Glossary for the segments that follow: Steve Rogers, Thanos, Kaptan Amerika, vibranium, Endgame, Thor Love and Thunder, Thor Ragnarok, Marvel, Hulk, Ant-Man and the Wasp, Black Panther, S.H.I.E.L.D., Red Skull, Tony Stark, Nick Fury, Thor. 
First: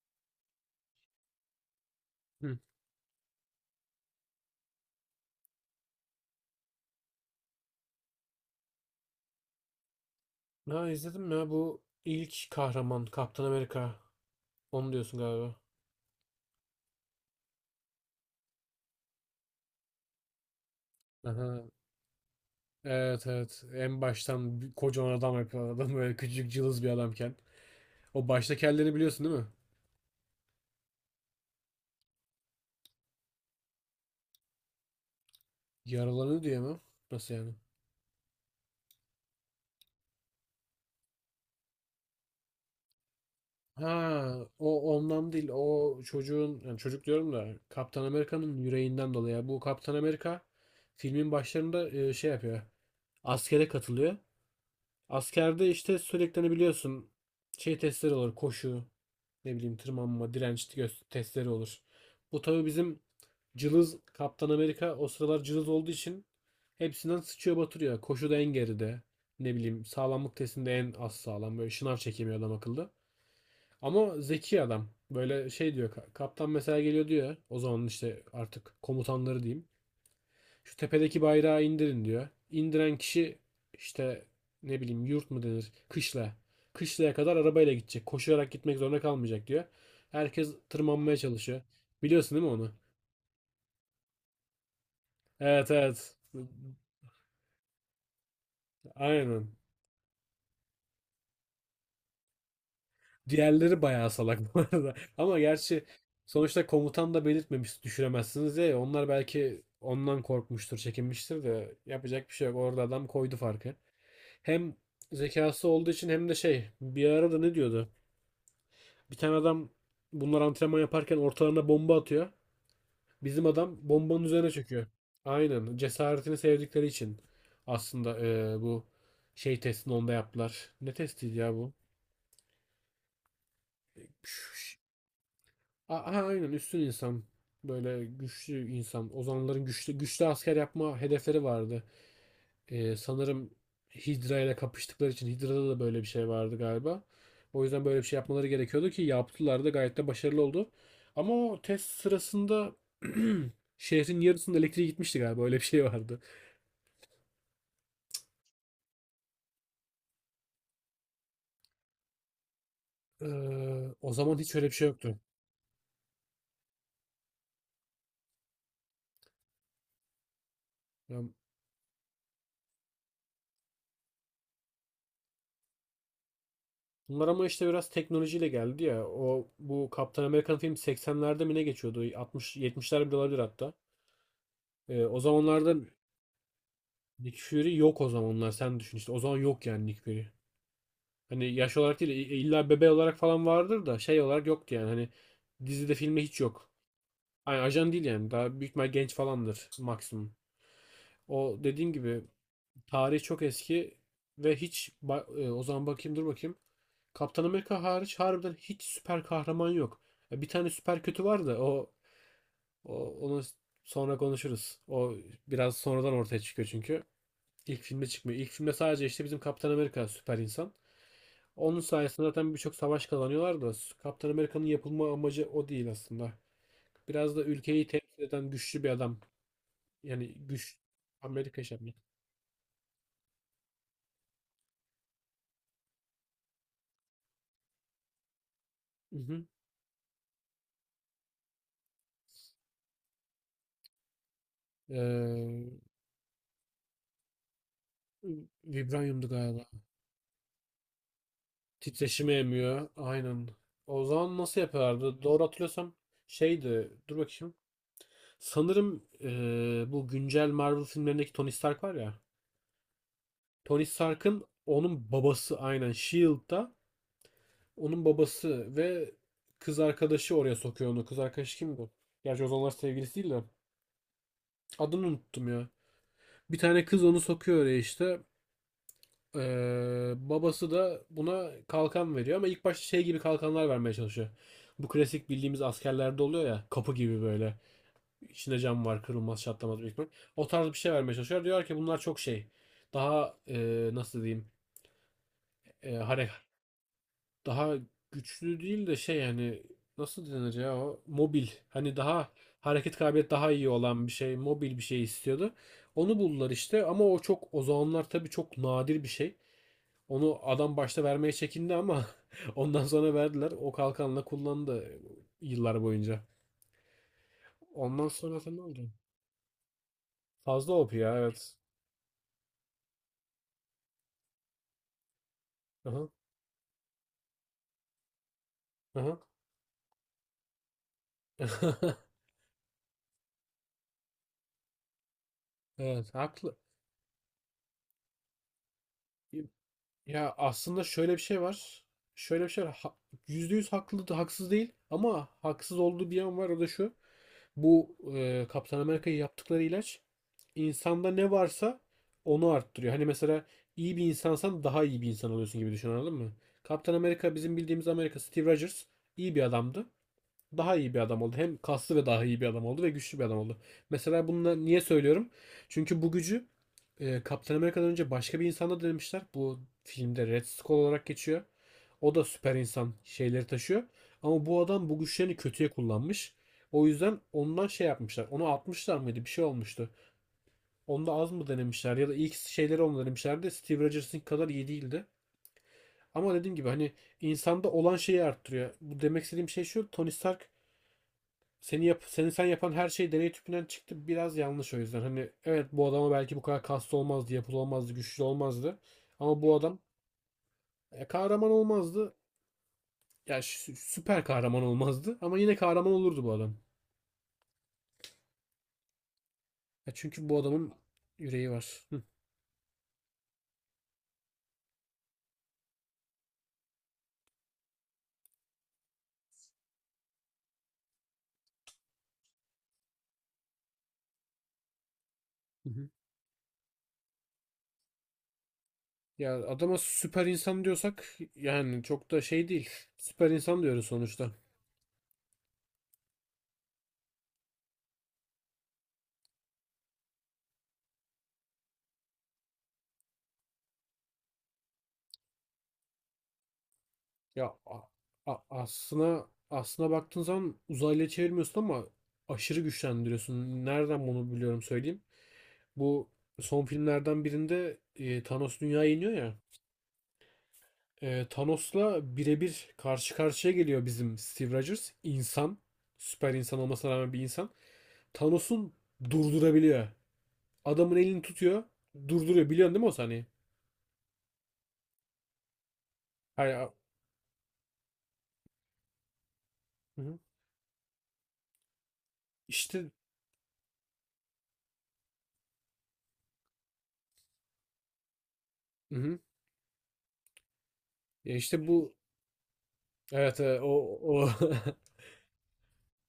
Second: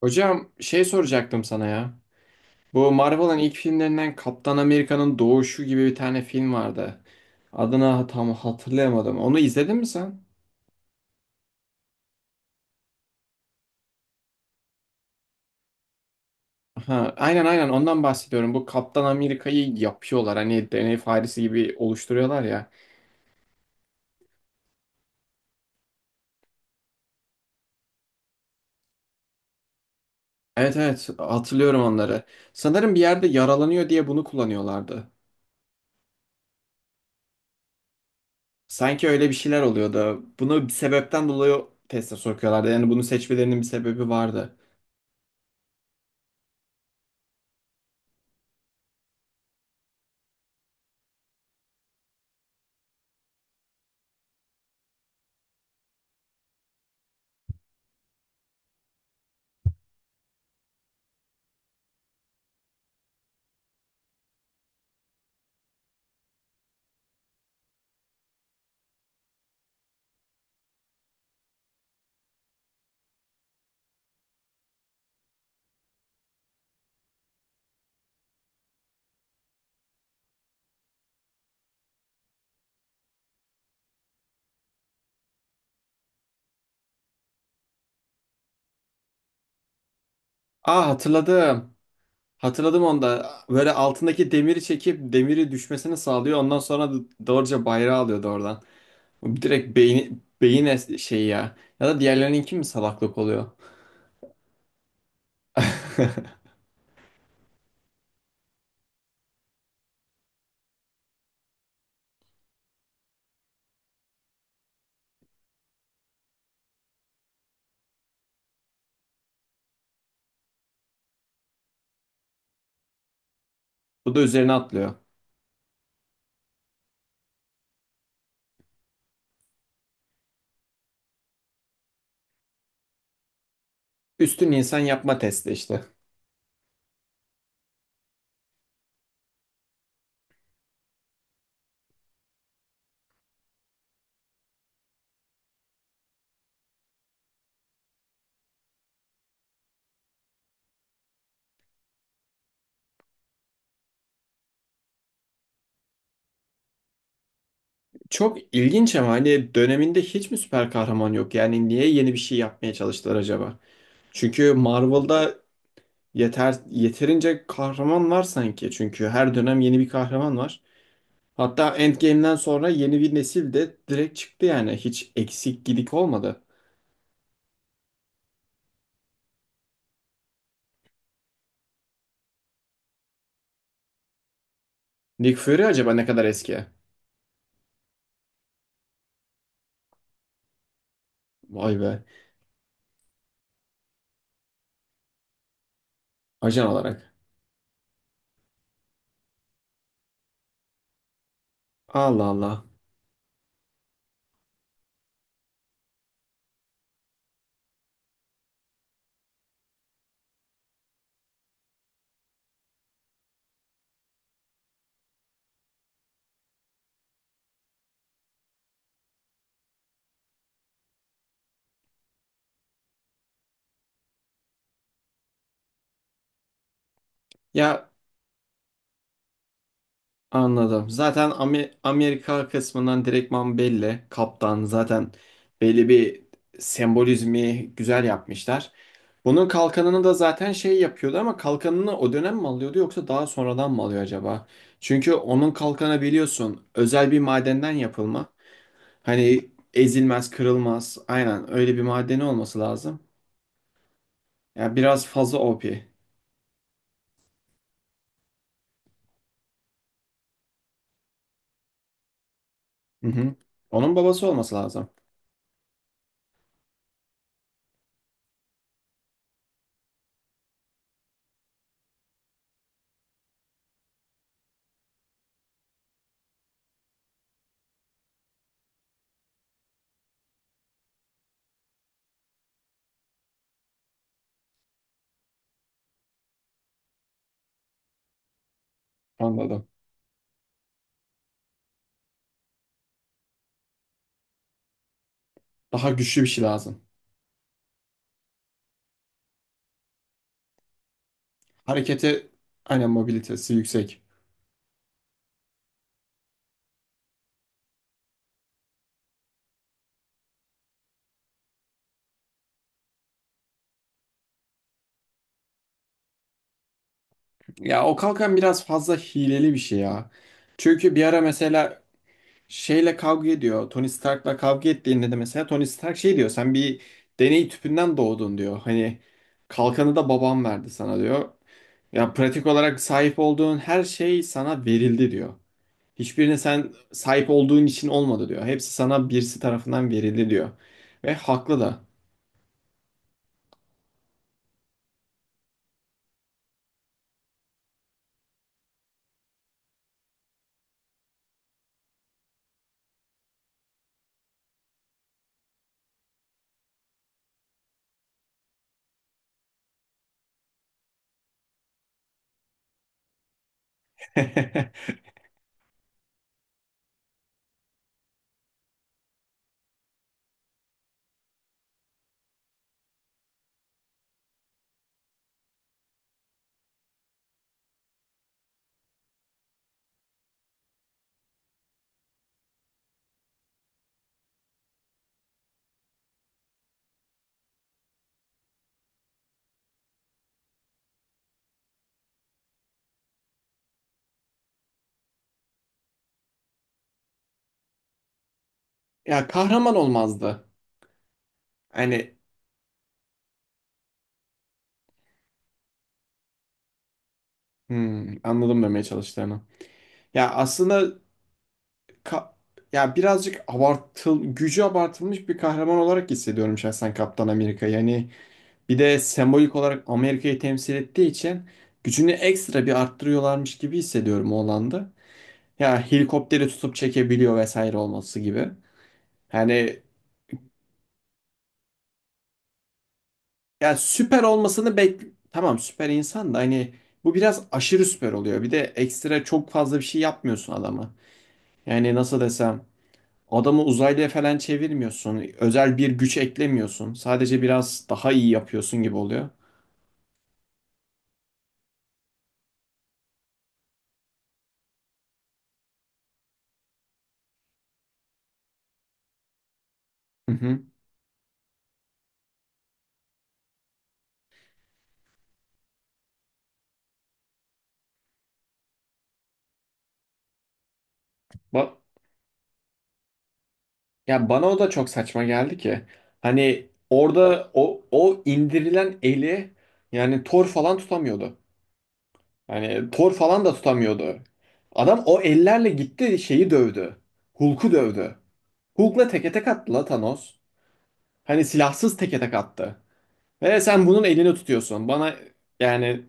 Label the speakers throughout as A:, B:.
A: Hocam şey soracaktım sana ya.
B: Hı.
A: Bu Marvel'ın ilk filmlerinden Kaptan Amerika'nın Doğuşu gibi bir tane film vardı. Adını tam hatırlayamadım. Onu izledin mi sen?
B: Ha izledim ya bu ilk kahraman Kaptan Amerika. Onu diyorsun galiba.
A: Ha, aynen ondan bahsediyorum. Bu Kaptan Amerika'yı yapıyorlar. Hani deney faresi
B: Aha.
A: gibi oluşturuyorlar ya.
B: Evet evet. En baştan bir kocaman adam yapıyor adam böyle küçücük cılız bir adamken. O baştaki hallerini biliyorsun değil mi?
A: Evet evet, hatırlıyorum onları. Sanırım bir yerde yaralanıyor diye bunu kullanıyorlardı.
B: Yaralanıyor diye mi? Nasıl yani?
A: Sanki öyle bir şeyler oluyordu. Bunu bir sebepten dolayı teste sokuyorlardı. Yani bunu seçmelerinin bir sebebi
B: Ha
A: vardı.
B: o ondan değil. O çocuğun yani çocuk diyorum da Kaptan Amerika'nın yüreğinden dolayı. Yani bu Kaptan Amerika filmin başlarında şey yapıyor. Askere katılıyor. Askerde işte sürekli hani biliyorsun şey testleri olur, koşu, ne bileyim tırmanma, direnç testleri olur. Bu tabi bizim cılız Kaptan Amerika o sıralar cılız olduğu için hepsinden sıçıyor batırıyor. Koşuda en geride. Ne bileyim, sağlamlık testinde en az sağlam. Böyle şınav çekemiyor adam akıllı. Ama zeki adam. Böyle şey diyor. Kaptan mesela geliyor diyor. O zaman işte artık komutanları diyeyim. Şu tepedeki bayrağı indirin diyor. İndiren kişi işte, ne bileyim, yurt mu denir? Kışla. Kışlaya kadar arabayla gidecek. Koşarak gitmek zorunda kalmayacak diyor. Herkes
A: Aa,
B: tırmanmaya çalışıyor.
A: hatırladım.
B: Biliyorsun değil mi onu?
A: Hatırladım onda. Böyle altındaki demiri çekip demiri
B: Evet
A: düşmesini
B: evet.
A: sağlıyor. Ondan sonra da doğruca bayrağı alıyordu oradan.
B: Aynen.
A: Direkt beyni, şey ya. Ya da diğerlerininki mi salaklık oluyor?
B: Diğerleri bayağı salak bu arada. Ama gerçi sonuçta komutan da belirtmemiş düşüremezsiniz diye. Onlar belki ondan korkmuştur, çekinmiştir de yapacak bir şey yok. Orada adam koydu farkı. Hem zekası olduğu için hem de şey, bir arada ne diyordu? Bir tane adam, bunlar antrenman yaparken ortalarına bomba atıyor. Bizim adam
A: Bu da
B: bombanın üzerine
A: üzerine
B: çöküyor.
A: atlıyor.
B: Aynen. Cesaretini sevdikleri için aslında bu şey testini onda yaptılar. Ne testiydi ya bu?
A: Üstün
B: Şş,
A: insan yapma testi işte.
B: aynen, üstün insan. Böyle güçlü insan. Ozanların güçlü, güçlü asker yapma hedefleri vardı. Sanırım Hydra ile kapıştıkları için Hydra'da da böyle bir şey vardı galiba. O yüzden böyle bir şey yapmaları gerekiyordu ki yaptılar da gayet de başarılı oldu. Ama o test sırasında şehrin yarısında elektriği gitmişti galiba, öyle bir şey vardı.
A: Çok ilginç ama hani döneminde hiç mi süper kahraman yok? Yani niye yeni bir şey yapmaya çalıştılar
B: Ee,
A: acaba?
B: O zaman hiç
A: Çünkü
B: öyle bir şey yoktu.
A: Marvel'da yeterince kahraman var sanki. Çünkü her dönem yeni bir kahraman var.
B: Ya,
A: Hatta Endgame'den sonra yeni bir nesil de direkt çıktı yani. Hiç eksik gidik olmadı.
B: bunlar ama işte biraz teknolojiyle geldi ya. O bu Kaptan Amerikan film 80'lerde mi ne geçiyordu? 60 70'lerde bile olabilir hatta. O
A: Nick Fury
B: zamanlarda
A: acaba ne kadar eski?
B: Nick Fury yok, o zamanlar sen düşün işte. O zaman yok yani Nick Fury. Hani yaş
A: Vay
B: olarak
A: be.
B: değil, illa bebe olarak falan vardır da şey olarak yoktu yani, hani dizide filmde hiç
A: Ajan
B: yok.
A: olarak.
B: Yani ajan değil, yani daha büyük ihtimal genç falandır maksimum. O dediğim gibi,
A: Allah Allah.
B: tarih çok eski ve hiç o zaman bakayım, dur bakayım. Kaptan Amerika hariç harbiden hiç süper kahraman yok. Ya, bir tane süper kötü var da o, o onu sonra konuşuruz. O biraz sonradan ortaya çıkıyor çünkü. İlk filme çıkmıyor. İlk filmde sadece işte bizim Kaptan Amerika süper insan. Onun sayesinde zaten birçok savaş kazanıyorlar da Kaptan Amerika'nın yapılma amacı o değil aslında. Biraz da ülkeyi
A: Ya
B: temsil eden güçlü bir adam. Yani güç,
A: anladım. Zaten
B: Amerika şey yapmak.
A: Amerika kısmından direktman belli. Kaptan zaten belli bir sembolizmi güzel yapmışlar.
B: Hı hı.
A: Bunun kalkanını da zaten şey yapıyordu ama kalkanını o dönem mi alıyordu yoksa daha sonradan mı alıyor acaba? Çünkü onun
B: Ee,
A: kalkanı biliyorsun özel bir madenden yapılma.
B: Vibranyumdu
A: Hani
B: galiba.
A: ezilmez, kırılmaz. Aynen öyle bir madeni
B: Titreşimi
A: olması
B: emiyor.
A: lazım.
B: Aynen. O zaman nasıl
A: Ya biraz
B: yapıyorlardı?
A: fazla
B: Doğru
A: OP.
B: hatırlıyorsam şeydi. Dur bakayım. Sanırım bu güncel Marvel filmlerindeki Tony Stark var ya.
A: Hı hı.
B: Tony
A: Onun babası
B: Stark'ın
A: olması lazım.
B: onun babası aynen S.H.I.E.L.D.'da. Onun babası ve kız arkadaşı oraya sokuyor onu. Kız arkadaşı kimdi? Gerçi o zamanlar sevgilisi değil de. Adını unuttum ya. Bir tane kız onu sokuyor oraya işte. Babası da buna kalkan veriyor ama ilk başta şey gibi kalkanlar vermeye çalışıyor. Bu klasik bildiğimiz askerlerde oluyor ya. Kapı gibi böyle. İçinde cam var, kırılmaz
A: Anladım.
B: çatlamaz büyük ihtimal. O tarz bir şey vermeye çalışıyor. Diyor ki bunlar çok şey. Daha nasıl diyeyim.
A: Daha
B: E,
A: güçlü bir
B: hare-
A: şey lazım.
B: Daha güçlü değil de şey, hani nasıl denir ya, o mobil, hani
A: Harekete
B: daha
A: aynen,
B: hareket kabiliyet daha
A: mobilitesi
B: iyi
A: yüksek.
B: olan bir şey, mobil bir şey istiyordu. Onu buldular işte ama o çok, o zamanlar tabii çok nadir bir şey. Onu adam başta vermeye çekindi ama ondan sonra verdiler. O kalkanla kullandı yıllar boyunca.
A: Ya o
B: Ondan
A: kalkan
B: sonra sen, ne
A: biraz
B: oldu?
A: fazla hileli bir şey ya.
B: Fazla
A: Çünkü
B: OP
A: bir
B: ya,
A: ara
B: evet.
A: mesela şeyle kavga ediyor. Tony Stark'la kavga ettiğinde de mesela Tony Stark
B: Aha,
A: şey diyor. Sen bir deney tüpünden doğdun diyor. Hani
B: aha.
A: kalkanı da babam verdi sana diyor. Ya pratik olarak sahip olduğun her şey sana verildi diyor.
B: Evet,
A: Hiçbirine
B: haklı.
A: sen sahip olduğun için olmadı diyor. Hepsi sana birisi tarafından verildi
B: Ya
A: diyor.
B: aslında şöyle
A: Ve
B: bir şey
A: haklı
B: var.
A: da.
B: Şöyle bir şey var. Ha, %100 haklı, haksız değil ama haksız olduğu bir yan var, o da şu. Bu Kaptan Amerika'yı yaptıkları ilaç, insanda ne varsa onu arttırıyor. Hani mesela iyi bir insansan daha iyi bir insan oluyorsun gibi düşün, anladın mı? Kaptan Amerika, bizim bildiğimiz Amerika, Steve Rogers iyi bir adamdı, daha iyi bir adam oldu. Hem kaslı ve daha iyi bir adam oldu ve güçlü bir adam oldu. Mesela bunu niye söylüyorum? Çünkü bu gücü Kaptan Amerika'dan önce başka bir insanda denemişler. Bu filmde Red Skull olarak geçiyor. O da süper insan şeyleri taşıyor. Ama bu adam bu güçlerini kötüye kullanmış. O yüzden ondan şey yapmışlar. Onu atmışlar mıydı? Bir şey olmuştu. Onda az mı denemişler ya da ilk şeyleri onu denemişlerdi. Steve Rogers'ın kadar iyi değildi. Ama dediğim gibi hani insanda olan şeyi arttırıyor. Bu demek istediğim şey şu. Tony Stark, seni sen yapan her şey deney tüpünden çıktı, biraz yanlış o yüzden. Hani evet, bu adama belki bu kadar kaslı olmazdı, yapılı olmazdı, güçlü olmazdı.
A: Ya
B: Ama bu
A: kahraman
B: adam
A: olmazdı.
B: kahraman olmazdı.
A: Hani
B: Ya süper kahraman olmazdı ama yine kahraman olurdu bu adam.
A: hmm, anladım demeye çalıştığını.
B: Ya çünkü
A: Ya
B: bu adamın
A: aslında
B: yüreği var. Hı.
A: ka- ya birazcık gücü abartılmış bir kahraman olarak hissediyorum şahsen Kaptan Amerika. Yani bir de sembolik olarak Amerika'yı temsil ettiği için gücünü ekstra bir arttırıyorlarmış gibi hissediyorum o alanda.
B: Hı
A: Ya
B: hı.
A: helikopteri tutup çekebiliyor vesaire olması gibi.
B: Ya adama
A: Yani
B: süper insan diyorsak yani çok da şey değil. Süper insan
A: Yani
B: diyoruz
A: süper
B: sonuçta.
A: olmasını bek tamam, süper insan da hani bu biraz aşırı süper oluyor. Bir de ekstra çok fazla bir şey yapmıyorsun adama. Yani nasıl desem, adamı uzaylıya falan çevirmiyorsun. Özel bir güç eklemiyorsun. Sadece
B: Ya
A: biraz daha iyi yapıyorsun gibi oluyor.
B: aslına baktığın zaman uzaylıya çevirmiyorsun ama aşırı güçlendiriyorsun. Nereden bunu biliyorum söyleyeyim. Bu son filmlerden birinde Thanos dünyaya iniyor ya.
A: Hı hı.
B: Thanos'la birebir karşı karşıya geliyor bizim Steve Rogers. İnsan. Süper insan olmasına rağmen bir insan. Thanos'un durdurabiliyor. Adamın elini tutuyor.
A: Ba-
B: Durduruyor. Biliyorsun değil mi o sahneyi?
A: ya bana o da çok saçma geldi ki.
B: Hayır.
A: Hani orada o indirilen eli
B: Hı hı.
A: yani Thor falan tutamıyordu.
B: İşte,
A: Hani Thor falan da tutamıyordu. Adam o ellerle gitti şeyi dövdü. Hulk'u dövdü.
B: hı
A: Hulk'la
B: hı.
A: teke tek attı la Thanos.
B: Ya
A: Hani
B: işte bu,
A: silahsız teke tek attı.
B: evet. e,
A: Ve
B: o
A: sen bunun
B: o
A: elini tutuyorsun. Bana yani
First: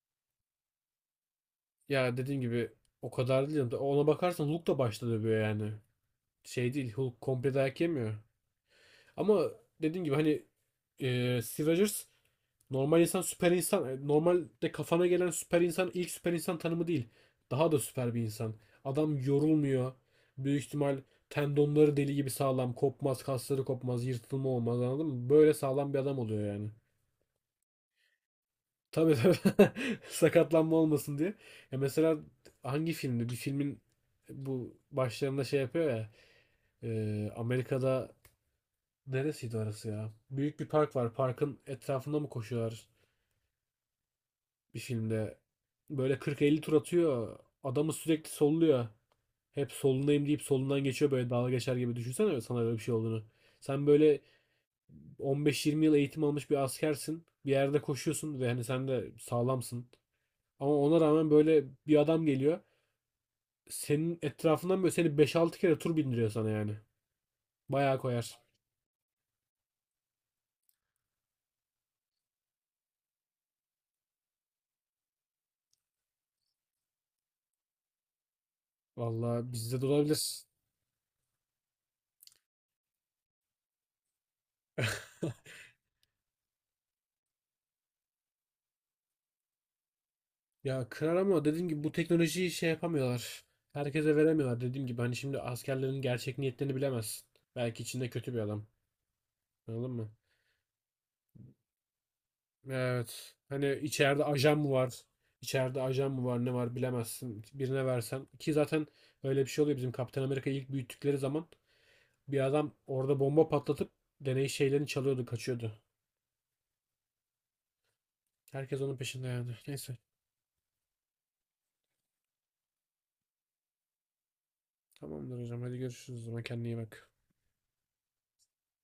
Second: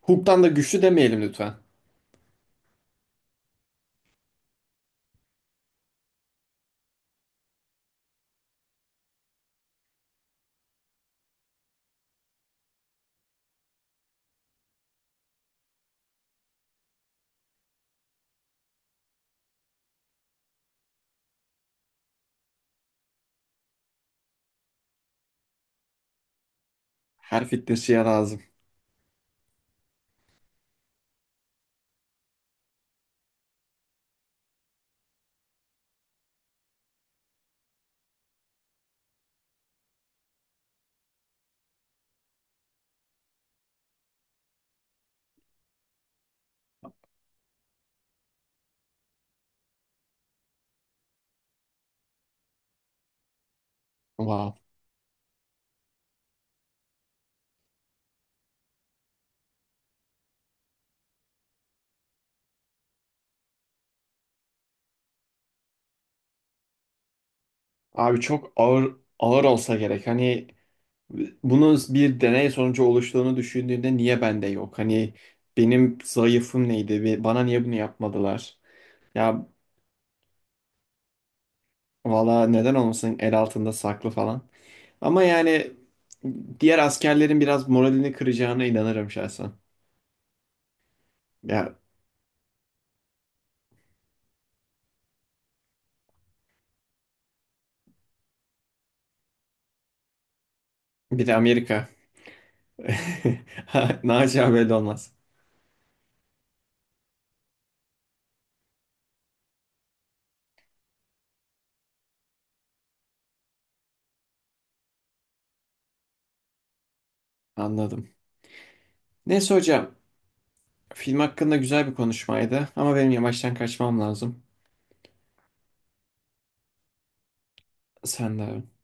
A: Hulk'tan da güçlü demeyelim lütfen.
B: Ya dediğim gibi o kadar değil. Ona bakarsan Hulk da başta dövüyor yani. Şey değil. Hulk komple dayak yemiyor. Ama dediğim gibi hani Steve Rogers normal insan, süper insan, normalde kafana gelen süper insan ilk süper insan tanımı değil. Daha da süper bir insan. Adam yorulmuyor. Büyük ihtimal tendonları deli gibi sağlam. Kopmaz, kasları kopmaz, yırtılma olmaz, anladın mı? Böyle sağlam bir adam oluyor yani.
A: Her fitnessçiye lazım.
B: Tabii tabii. Sakatlanma olmasın diye. Ya mesela hangi filmde? Bir filmin bu başlarında şey yapıyor ya. Amerika'da neresiydi orası ya? Büyük bir park var. Parkın etrafında mı koşuyorlar bir filmde? Böyle 40-50 tur atıyor. Adamı sürekli solluyor. Hep solundayım deyip solundan geçiyor, böyle dalga geçer gibi. Düşünsene sana öyle bir şey olduğunu. Sen böyle
A: Wow.
B: 15-20 yıl eğitim almış bir askersin. Bir yerde koşuyorsun ve hani sen de sağlamsın. Ama ona rağmen böyle bir adam geliyor. Senin etrafından böyle seni 5-6 kere tur bindiriyor sana yani. Bayağı
A: Abi
B: koyar.
A: çok ağır ağır olsa gerek. Hani bunun bir deney sonucu oluştuğunu düşündüğünde niye bende yok? Hani benim zayıfım neydi? Ve bana niye bunu yapmadılar? Ya
B: Vallahi bizde de olabilir.
A: valla neden olmasın, el altında saklı falan. Ama yani diğer askerlerin biraz moralini kıracağına inanırım şahsen.
B: Ya kırar ama dediğim
A: Ya
B: gibi bu teknolojiyi şey yapamıyorlar. Herkese veremiyorlar. Dediğim gibi hani şimdi askerlerin gerçek niyetlerini bilemezsin. Belki içinde kötü bir adam. Anladın mı?
A: bir de Amerika.
B: Evet. Hani içeride
A: Naci
B: ajan
A: abi
B: mı
A: öyle
B: var?
A: olmaz.
B: İçeride ajan mı var? Ne var bilemezsin. Birine versen. Ki zaten öyle bir şey oluyor. Bizim Kaptan Amerika'yı ilk büyüttükleri zaman bir adam orada bomba patlatıp deney şeylerini çalıyordu, kaçıyordu.
A: Anladım.
B: Herkes onun peşinde
A: Neyse
B: yani.
A: hocam.
B: Neyse.
A: Film hakkında güzel bir konuşmaydı. Ama benim yavaştan kaçmam lazım.
B: Tamamdır hocam. Hadi görüşürüz o zaman. Kendine iyi bak.
A: Sen de abi.